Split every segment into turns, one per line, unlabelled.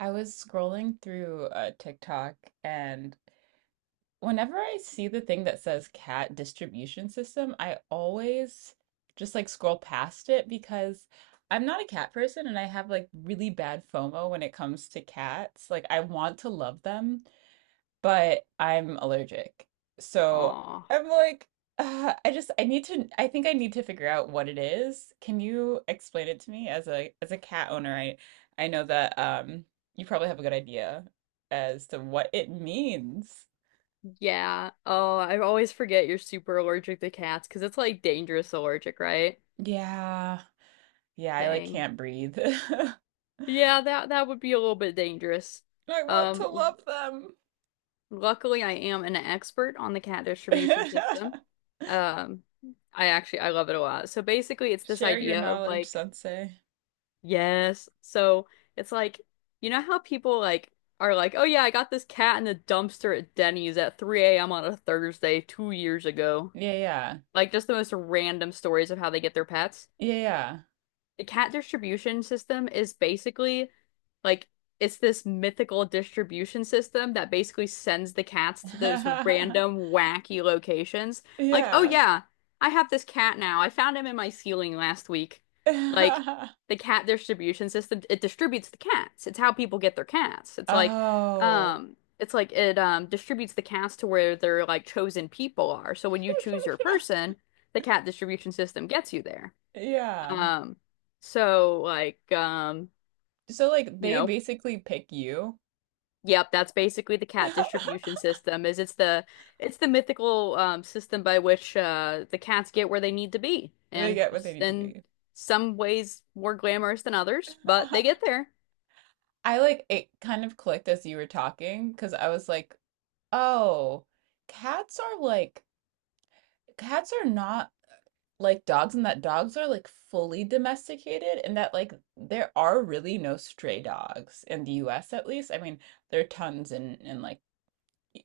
I was scrolling through TikTok, and whenever I see the thing that says cat distribution system, I always just like scroll past it because I'm not a cat person and I have like really bad FOMO when it comes to cats. Like, I want to love them, but I'm allergic. So
Aw.
I'm like, I just I think I need to figure out what it is. Can you explain it to me as a cat owner? I know that you probably have a good idea as to what it means.
Yeah. Oh, I always forget you're super allergic to cats because it's like dangerous allergic, right?
Yeah. Yeah, I like
Dang.
can't breathe. I
Yeah, that would be a little bit dangerous.
want to
Um,
love them.
Luckily I am an expert on the cat distribution system. Um, I actually I love it a lot. So basically it's this
Share your
idea of
knowledge,
like,
sensei.
yes. So it's like, you know how people like are like, oh yeah, I got this cat in the dumpster at Denny's at 3 a.m. on a Thursday 2 years ago.
Yeah, yeah.
Like just the most random stories of how they get their pets.
Yeah,
The cat distribution system is basically like it's this mythical distribution system that basically sends the cats to those
yeah.
random wacky locations. Like, oh
Yeah.
yeah, I have this cat now. I found him in my ceiling last week. Like the cat distribution system, it distributes the cats. It's how people get their cats.
Oh.
It's like it distributes the cats to where their like chosen people are. So when you choose your person, the cat distribution system gets you there.
Yeah.
Um, so like um,
So like
you
they
know,
basically pick you.
yep, that's basically the cat distribution system is it's the mythical system by which the cats get where they need to be
They
and
get what they need to
in
be.
some ways more glamorous than others, but they get there.
I like it kind of clicked as you were talking because I was like, oh, cats are like cats are not like dogs, and that dogs are like fully domesticated, and that like there are really no stray dogs in the US at least. I mean, there are tons in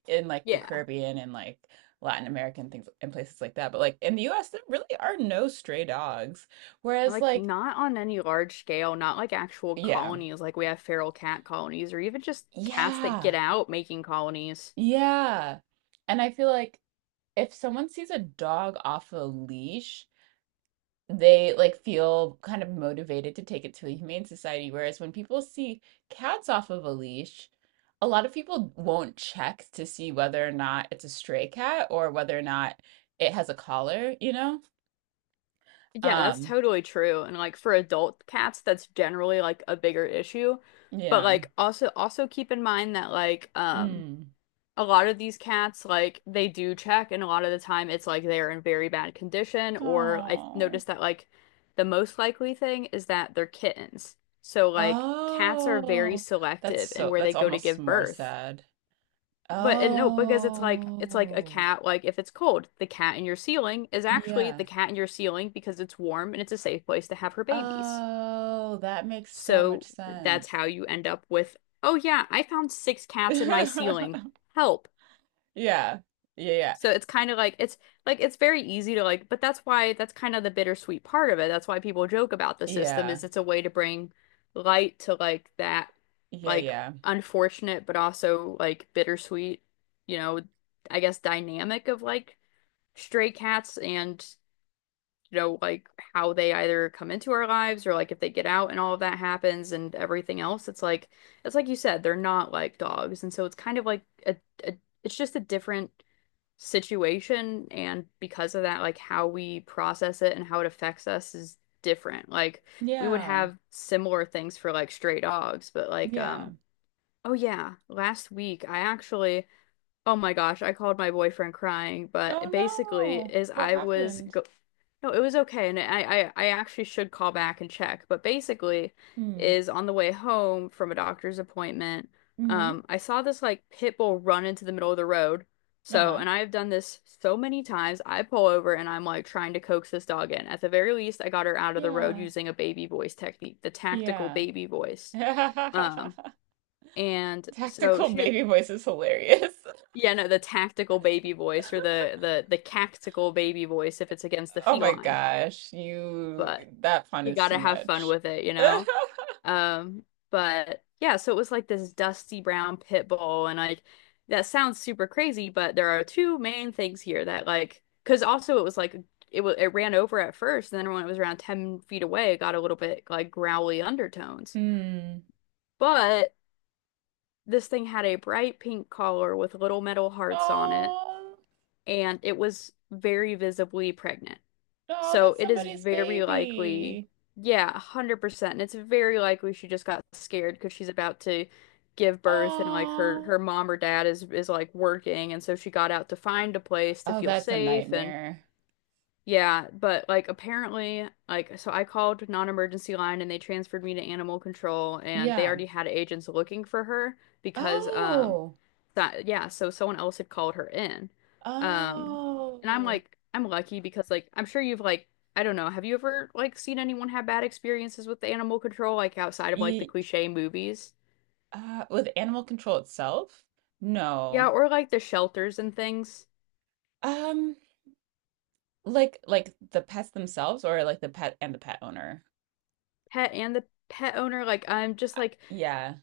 in like the
Yeah.
Caribbean and like Latin American things and places like that. But like in the US, there really are no stray dogs. Whereas
Like
like,
not on any large scale, not like actual
yeah,
colonies like we have feral cat colonies or even just cats that get
yeah,
out making colonies.
yeah. And I feel like if someone sees a dog off a leash, they like feel kind of motivated to take it to a humane society. Whereas when people see cats off of a leash, a lot of people won't check to see whether or not it's a stray cat or whether or not it has a collar, you know?
Yeah, that's
Um,
totally true. And like for adult cats, that's generally like a bigger issue. But
yeah.
like also keep in mind that like
Mm.
a lot of these cats like they do check and a lot of the time it's like they're in very bad condition or I
Oh.
noticed that like the most likely thing is that they're kittens. So like cats are very
Oh, that's
selective in
so
where they
that's
go to
almost
give
more
birth.
sad.
But and no, because it's like a
Oh,
cat, like if it's cold, the cat in your ceiling is actually the
yeah.
cat in your ceiling because it's warm and it's a safe place to have her babies.
Oh, that makes so much
So
sense.
that's how you end up with, oh yeah, I found six cats in my ceiling. Help.
Yeah. Yeah, yeah.
So it's kind of like it's very easy to like, but that's why that's kind of the bittersweet part of it. That's why people joke about the system
Yeah.
is it's a way to bring light to like that
Yeah,
like
yeah.
unfortunate but also like bittersweet, you know, I guess dynamic of like stray cats and you know like how they either come into our lives or like if they get out and all of that happens and everything else. It's like you said, they're not like dogs. And so it's kind of like a, a it's just a different situation and because of that like how we process it and how it affects us is different like we would
Yeah.
have similar things for like stray dogs but like
Yeah.
oh yeah last week I actually oh my gosh, I called my boyfriend crying, but
Oh
basically
no.
is
What
I was
happened?
go no, it was okay and I actually should call back and check, but basically
Hmm.
is on the way home from a doctor's appointment,
Mm-hmm.
I saw this like pit bull run into the middle of the road. So,
Uh-huh.
and I have done this so many times. I pull over and I'm like trying to coax this dog in. At the very least, I got her out of the road
Yeah.
using a baby voice technique, the tactical
Yeah.
baby voice. Um, and so
Tactical
she
baby voice is hilarious.
yeah, no, the tactical baby voice or the cactical baby voice if it's against the
Oh my
feline.
gosh, you
But
that fun
you
is
gotta
too
have fun
much.
with it, you know? But yeah, so it was like this dusty brown pit bull and like that sounds super crazy, but there are two main things here that like because also it was like it was it ran over at first and then when it was around 10 feet away, it got a little bit like growly undertones.
Mm.
But this thing had a bright pink collar with little metal hearts on it
Oh,
and it was very visibly pregnant.
no,
So
that's
it is
somebody's
very likely,
baby.
yeah, 100%. And it's very likely she just got scared because she's about to give birth and like her
Oh,
mom or dad is like working and so she got out to find a place to
oh,
feel
that's a
safe and
nightmare.
yeah, but like apparently, like so I called non-emergency line and they transferred me to animal control and they
Yeah.
already had agents looking for her because
Oh,
that yeah, so someone else had called her in. Um and I'm
oh,
like I'm lucky because like I'm sure you've like I don't know, have you ever like seen anyone have bad experiences with animal control like outside of like the
Ye
cliche movies?
with animal control itself?
Yeah,
No.
or like the shelters and things.
Um, like the pets themselves, or like the pet and the pet owner.
Pet and the pet owner like I'm just
Uh,
like
Yeah,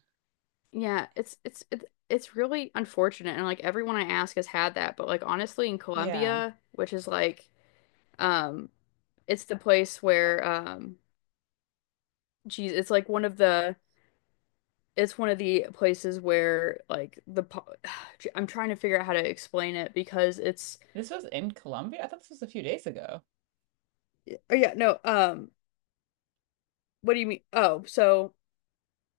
yeah, it's really unfortunate and like everyone I ask has had that, but like honestly in
yeah.
Colombia, which is like um it's the place where geez, it's like one of the it's one of the places where like the po- I'm trying to figure out how to explain it because it's
This was in Colombia. I thought this was a few days ago.
oh yeah, no, what do you mean? Oh, so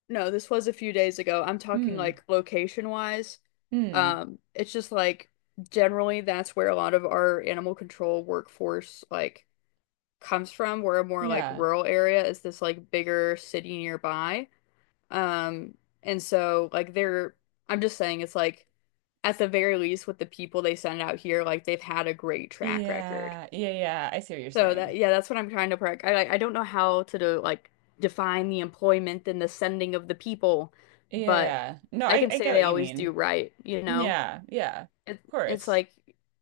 no, this was a few days ago. I'm talking
Hmm.
like location wise.
Hmm.
It's just like generally that's where a lot of our animal control workforce like comes from. We're a more like
Yeah.
rural area is this like bigger city nearby. Um, and so like they're I'm just saying it's like at the very least with the people they send out here, like they've had a great track record.
Yeah. Yeah. Yeah. I see what you're
So that
saying.
yeah, that's what I'm trying to practice. I don't know how to do, like define the employment and the sending of the people, but
Yeah. No,
I can
I
say
get
they
what you
always do
mean.
right, you know.
Yeah. Yeah. Of
It it's
course.
like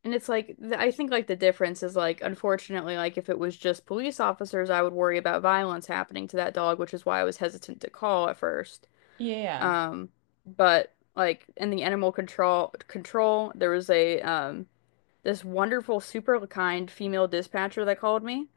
and it's like th- I think like the difference is like unfortunately like if it was just police officers, I would worry about violence happening to that dog, which is why I was hesitant to call at first.
Yeah.
Um, but like in the animal control, there was a this wonderful super kind female dispatcher that called me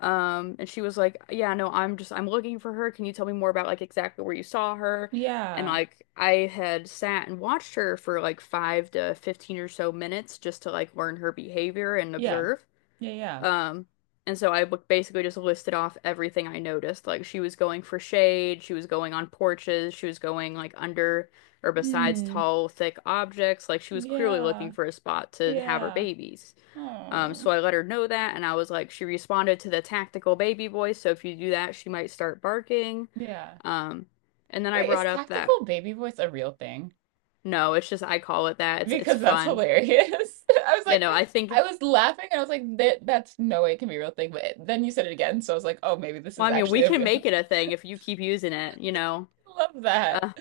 and she was like, "Yeah, no, I'm looking for her. Can you tell me more about like exactly where you saw her?" And
Yeah.
like I had sat and watched her for like five to 15 or so minutes just to like learn her behavior and
Yeah.
observe.
Yeah. Yeah.
Um, and so I basically just listed off everything I noticed. Like she was going for shade, she was going on porches, she was going like under or besides
Hmm.
tall, thick objects. Like she was clearly
Yeah.
looking for a spot to have her
Yeah.
babies.
Oh.
So I let her know that, and I was like, she responded to the tactical baby voice. So if you do that, she might start barking.
Yeah.
Um, and then I
Wait, is
brought up that
tactical baby voice a real thing?
no, it's just I call it that. It's
Because that's
fun.
hilarious. I was
You
like,
know, I
I
think.
was laughing and I was like, that's no way it can be a real thing. But then you said it again, so I was like, oh, maybe this
Well,
is
I mean, we
actually a
can
real.
make it a thing if you keep using it. You know.
Love that.
Uh,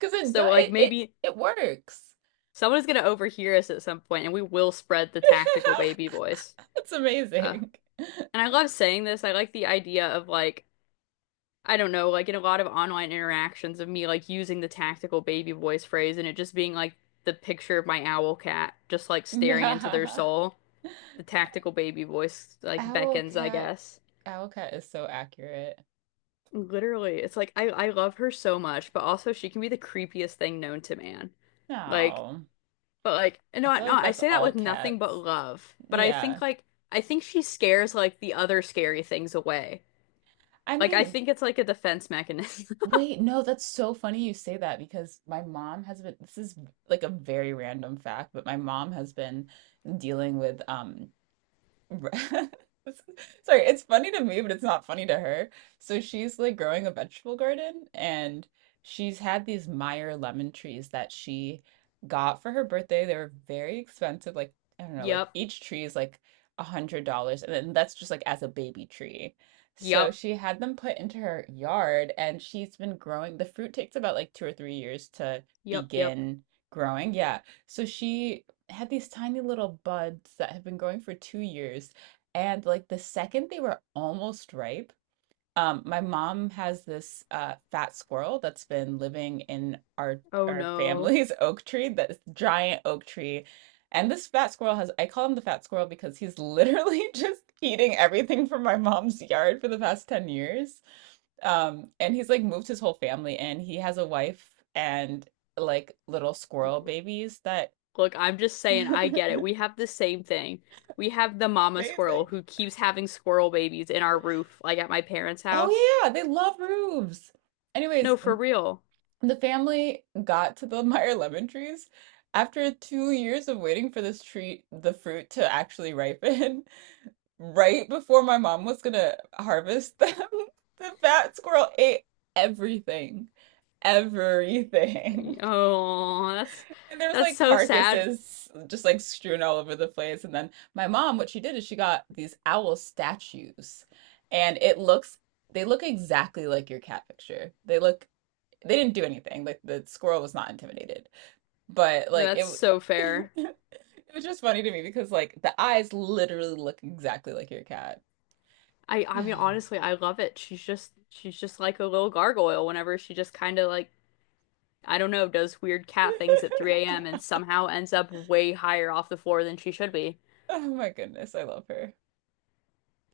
Because it
So
does
like
it
maybe
it works.
someone's gonna overhear us at some point and we will spread the tactical baby voice.
It's
Uh,
amazing.
and I love saying this. I like the idea of like I don't know, like in a lot of online interactions of me like using the tactical baby voice phrase and it just being like the picture of my owl cat just like staring into their
Yeah.
soul. The tactical baby voice like
owl
beckons, I
cat.
guess.
Owl cat is so accurate.
Literally, it's like I love her so much, but also she can be the creepiest thing known to man. Like
No.
but like,
I
no,
feel
no,
like
I
that's
say that
all
with nothing but
cats.
love. But I
Yeah.
think like I think she scares like the other scary things away.
I
Like I
mean,
think it's like a defense mechanism.
wait, no, that's so funny you say that because my mom has been this is like a very random fact, but my mom has been dealing with Ri- Sorry, it's funny to me, but it's not funny to her. So she's like growing a vegetable garden, and she's had these Meyer lemon trees that she got for her birthday. They were very expensive, like I don't know, like
Yep,
each tree is like $100, and then that's just like as a baby tree. So
yep,
she had them put into her yard, and she's been growing. The fruit takes about like 2 or 3 years to
yep.
begin growing. Yeah. So she had these tiny little buds that have been growing for 2 years. And like the second they were almost ripe, my mom has this fat squirrel that's been living in
Oh
our
no.
family's oak tree, this giant oak tree. And this fat squirrel has, I call him the fat squirrel because he's literally just eating everything from my mom's yard for the past 10 years. And he's like moved his whole family in. He has a wife and like little squirrel babies that
Look, I'm just saying I get it. We have the same thing. We have the mama
amazing.
squirrel who keeps having squirrel babies in our roof, like at my parents' house.
Oh yeah, they love roofs. Anyways,
No, for real.
the family got to the Meyer lemon trees after 2 years of waiting for this tree, the fruit to actually ripen. Right before my mom was gonna harvest them, the fat squirrel ate everything.
I-
Everything.
Oh, that's
And there was
that's
like
so sad.
carcasses just like strewn all over the place. And then my mom, what she did is she got these owl statues. And it looks, they look exactly like your cat picture. They look, they didn't do anything. Like the squirrel was not intimidated. But
No,
like
that's
it,
so fair.
it was just funny to me because like the eyes literally look exactly like your cat.
I mean honestly, I love it. She's just like a little gargoyle whenever she just kind of like I don't know, does weird cat things at 3 a.m. and somehow ends up way higher off the floor than she should be.
Oh my goodness, I love her.